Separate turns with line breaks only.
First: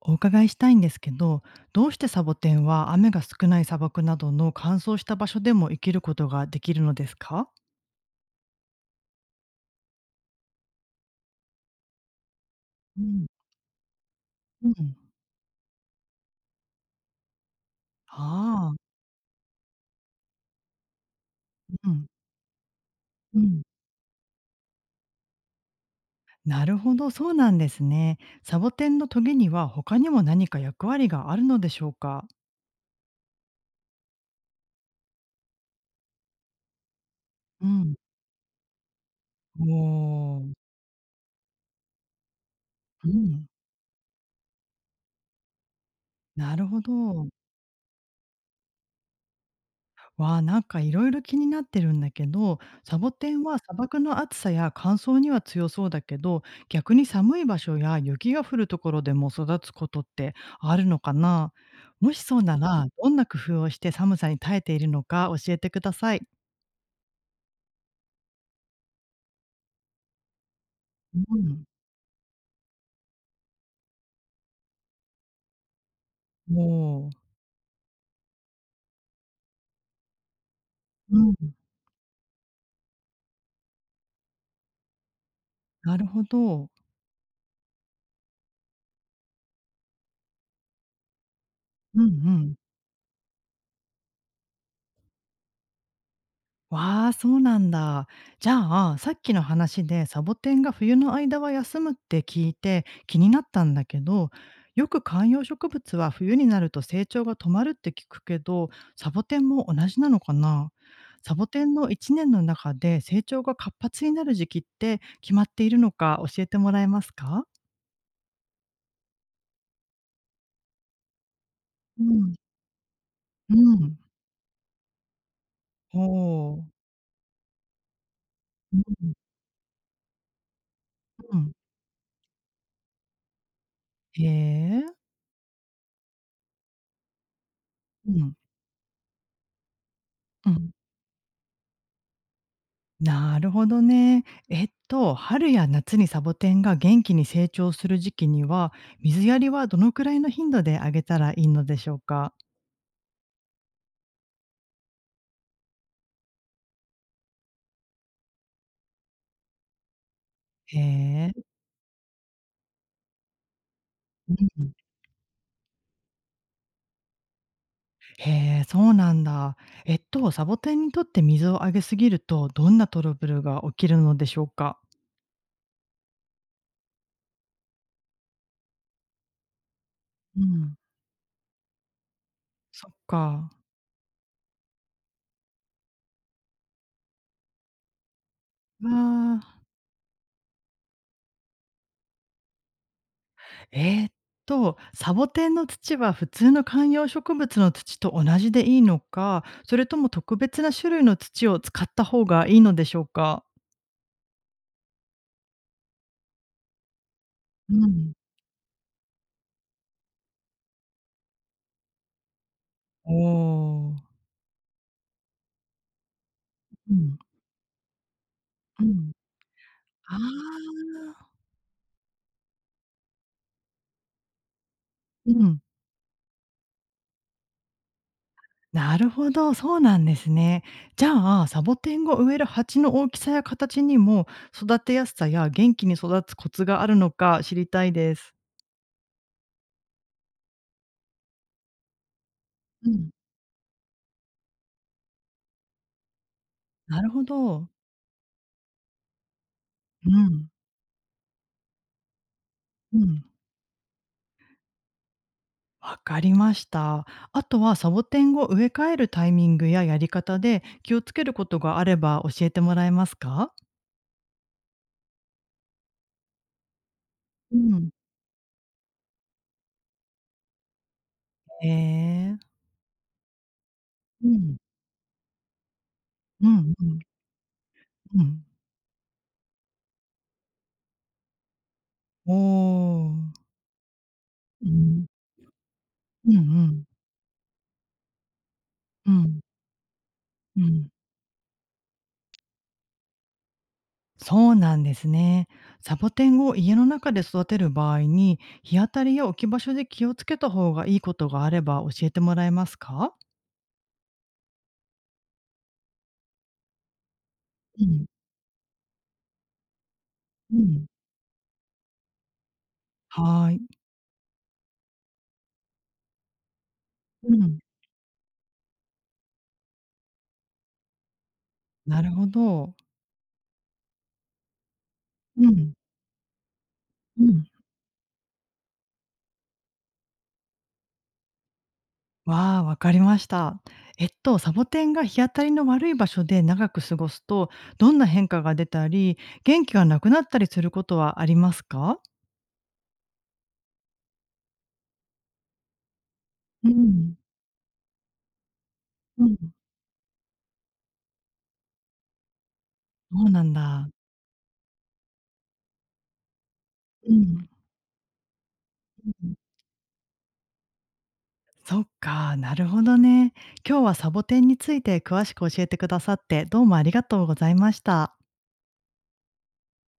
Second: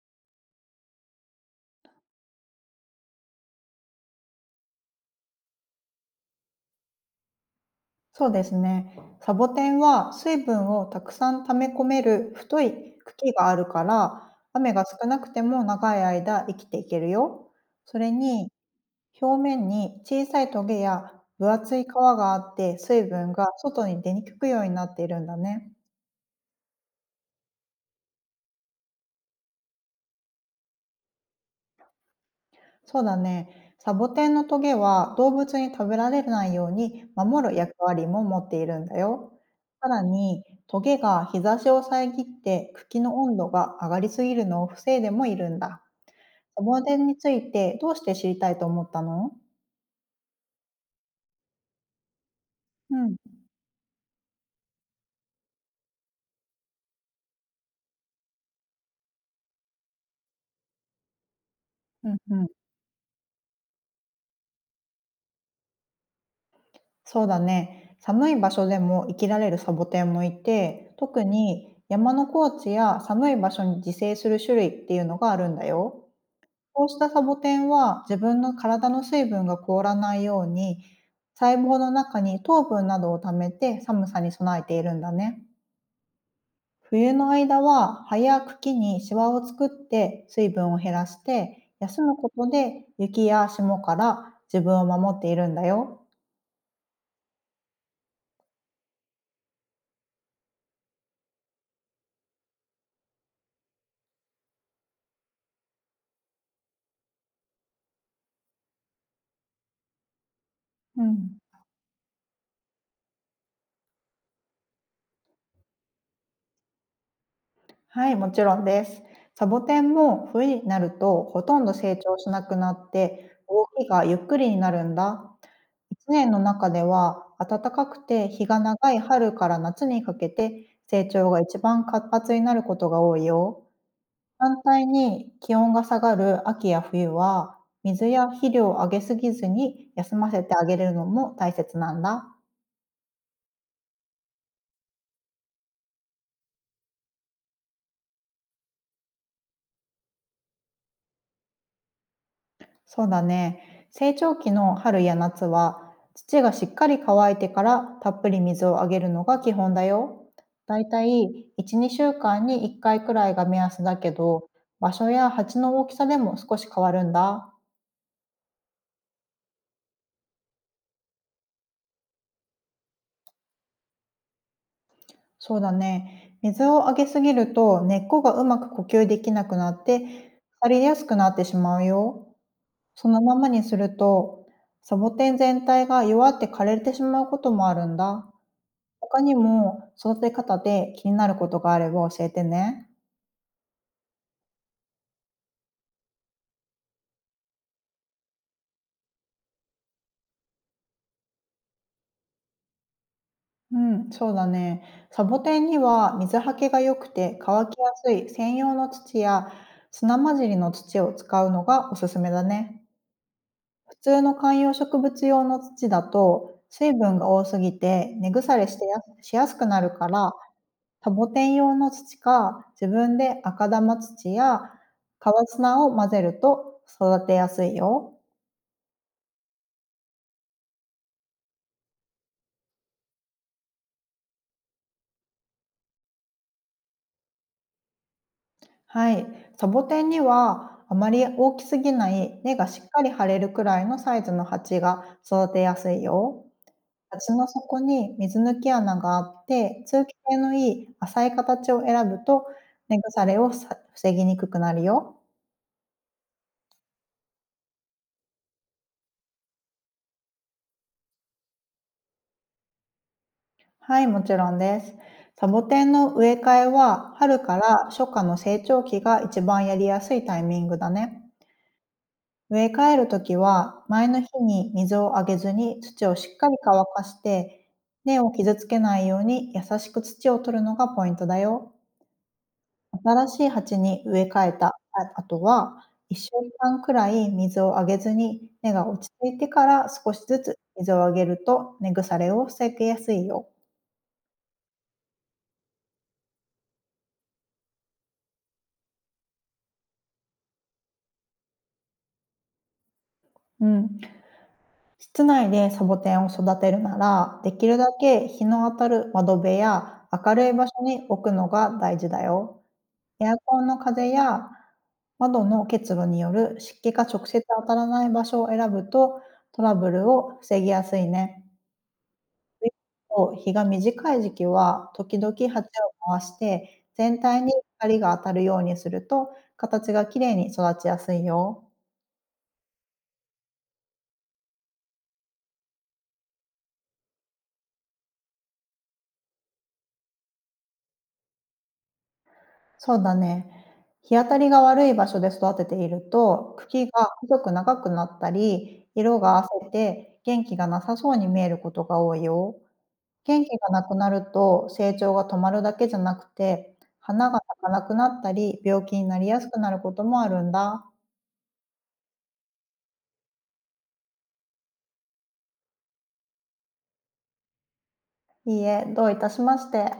お伺いしたいんですけど、どうしてサボテンは雨が少ない砂漠などの乾燥した場所でも生きることができるのですか？
そうですね。サボテンは水分をたくさん溜め込める太い
うん、
茎があるから、
う
雨が
ん、
少なくても長い間生きていけるよ。それに、
ああ、
表面に小さいトゲや分厚い皮
うん。
があって、水分
う
が
ん。
外に出にくくようになっているんだね。
なるほど、そうなんですね。サボテンのトゲには他にも何か役割があるのでしょうか？
そうだね。サボテンのトゲは動物に食べられないように守る
う
役
ん。
割も持っているんだよ。
お
さらに、
お。
トゲが日差しを遮って茎
う
の温度
ん。
が上がりすぎるのを防いでもいるんだ。
な
サ
るほ
ボテンに
ど。
ついてどうして知りたいと思ったの？
わあ、なんかいろいろ気になってるんだけど、
う
サボ
ん、
テンは砂漠の暑さや乾燥には強そうだけど、逆に寒い場所や雪が降るところでも育つことってあるのかな。
う
も
ん、
しそう
うん。
なら、どんな工夫をして寒さに耐えているのか教えてください。
そうだね。寒い場所でも生きられるサボテンもいて、特
うん、
に山の高地や寒い場所に自生する種類っていうのがあるんだよ。
も
こうした
う、
サボテンは自分の体の水分が凍らないように
うん、
細胞の中に糖分などを貯めて寒さに備えているんだね。
なるほど。
冬の間は葉や茎にシワを作って水分を減らして休
うんう
むこと
ん。
で雪や霜から自分を守っているんだよ。
わあ、そうなんだ。じゃあ、さっきの話でサボテンが冬の間は休むって聞いて気になったんだけど、よく観葉植物は冬になると成長が止まるって聞くけど、サボテンも同じなのかな。
う
サ
ん。
ボテンの1年の中で成長が活発になる時期って決まっているのか教えてもらえますか。
はい、もちろんです。サボテンも冬になるとほとんど成
う
長し
ん、
なくなって
う
動き
ん、
がゆっくりになるんだ。一年の
ほ
中
う。
では、暖かくて日が長い
うん。
春から夏にかけて成長
う
が
ん、
一番活発になることが多いよ。
へ
反
え。
対に気温が下がる秋や冬は、水
う
や
ん。
肥料をあげすぎずに休ませ
う
てあ
ん、
げるのも大切なんだ。
なるほどね。えっと、春や夏にサボテンが元気に成長する時期には、水やりはどのくらいの頻度であげたらいいのでしょうか？
そうだね。成長期の春や夏は、土がしっかり乾いてからたっぷり水をあげるのが基本だよ。
へ
だいたい
え。
1、2週間に1回くらいが目安だけ
う
ど、
ん。
場所や鉢の大きさでも少し変わるんだ。
へえ、そうなんだ。えっと、サボテンにとって水をあげすぎると、どんなトラブルが起きるのでしょうか？
そうだね。水をあげすぎると根っこがうまく呼吸できなくなって、
う
腐
ん。
りやすくなってしまうよ。
そっ
そのまま
か。
にすると、サボテン全体が弱って枯れてしまうこともあるんだ。
わ
他に
あ。
も育て方で気になることがあれば教えてね。
えーっサボテンの土は普通の観葉植物の土と同じでいいのか、それとも特別な種類の土を使った方がいいのでしょうか？
うん、そうだね。サボテンには水はけが良くて乾
う
きやす
ん。
い専用の土や砂混じりの土を使うのがおすすめだね。
おお。
普通の観葉植物用の土だと水
う
分
ん、
が多すぎて根腐れし
う
てや
ん。
しやすくなるか
あ
ら、サボ
あ、
テン用の土か自分で赤玉土や
う
川
ん、
砂を混ぜると育てやすいよ。
なるほど、そうなんですね。じゃあ、サボテンを植える鉢の大きさや形にも、育てやすさや元気に育つコツがあるのか知りたいです。
はい、サボテンにはあまり大きすぎない、根がしっ
う
かり
ん。
張れるくらいのサイズの鉢が育てやすいよ。
なるほ
鉢の
ど。
底に水抜き穴があって通
う
気性
ん、
のいい浅い形を選ぶと、根
う
腐
ん。
れを防ぎにくくなるよ。
わかりました。あとはサボテンを植え替えるタイミングややり方で気をつけることがあれば教えてもらえますか？
はい、もちろんです。サボテンの植え替えは、春か
う
ら
ん。
初夏の成長期が一番やりやすいタイミングだね。
へえ。
植え替えるときは、前の日
うん。
に水をあげずに土をしっ
う
かり
ん
乾
うん、
かして、根
う
を
ん。
傷つけないように優しく土を取るのがポイントだよ。
おお。
新しい鉢に植え替え
う
た
ん。
あ後は、1
うんう
週間
ん。
くらい水をあげずに根が落ち
う
着い
ん
てから少しずつ
うん。
水をあげると根腐れを防ぎやすいよ。
そうなんですね。サボテンを家の中で育てる場合に、日当たりや置き場所で気をつけた方がいいことがあれば教えてもらえますか？
うん。室内でサボテンを育てるなら、できる
う
だ
ん。
け日の当たる窓辺や明るい
う
場所
ん。
に置くのが大事だよ。エア
はー
コンの
い。
風や窓の結露による湿気が直
う
接
ん。
当たらない場所を選ぶと、トラブルを防ぎやすいね。
なるほ
一
ど。
方、日が短い時期は時
う
々鉢を
ん。
回して、全
う
体
ん。
に光が当たるようにすると、形がきれいに育ちやすいよ。
わあ、わかりました。えっと、サボテンが日当たりの悪い場所で長く過ごすと、どんな変化が出たり、元気がなくなったりすることはありますか？
そうだね。日当たりが悪い場所で育てていると、
う
茎が
ん、
細く長くなったり、色
うん。
が褪せて元気がなさそうに見えることが多いよ。
そうな
元
ん
気がな
だ。
くなると、成長が止まるだけじゃなくて、
う
花が
ん、
咲かなくなったり、病気にな
う
り
ん。
やすくなることもあるんだ。
そっか、なるほどね。今日はサボテンについて詳しく教えてくださって、どうもありがとうございました。
いいえ、どういたしまして。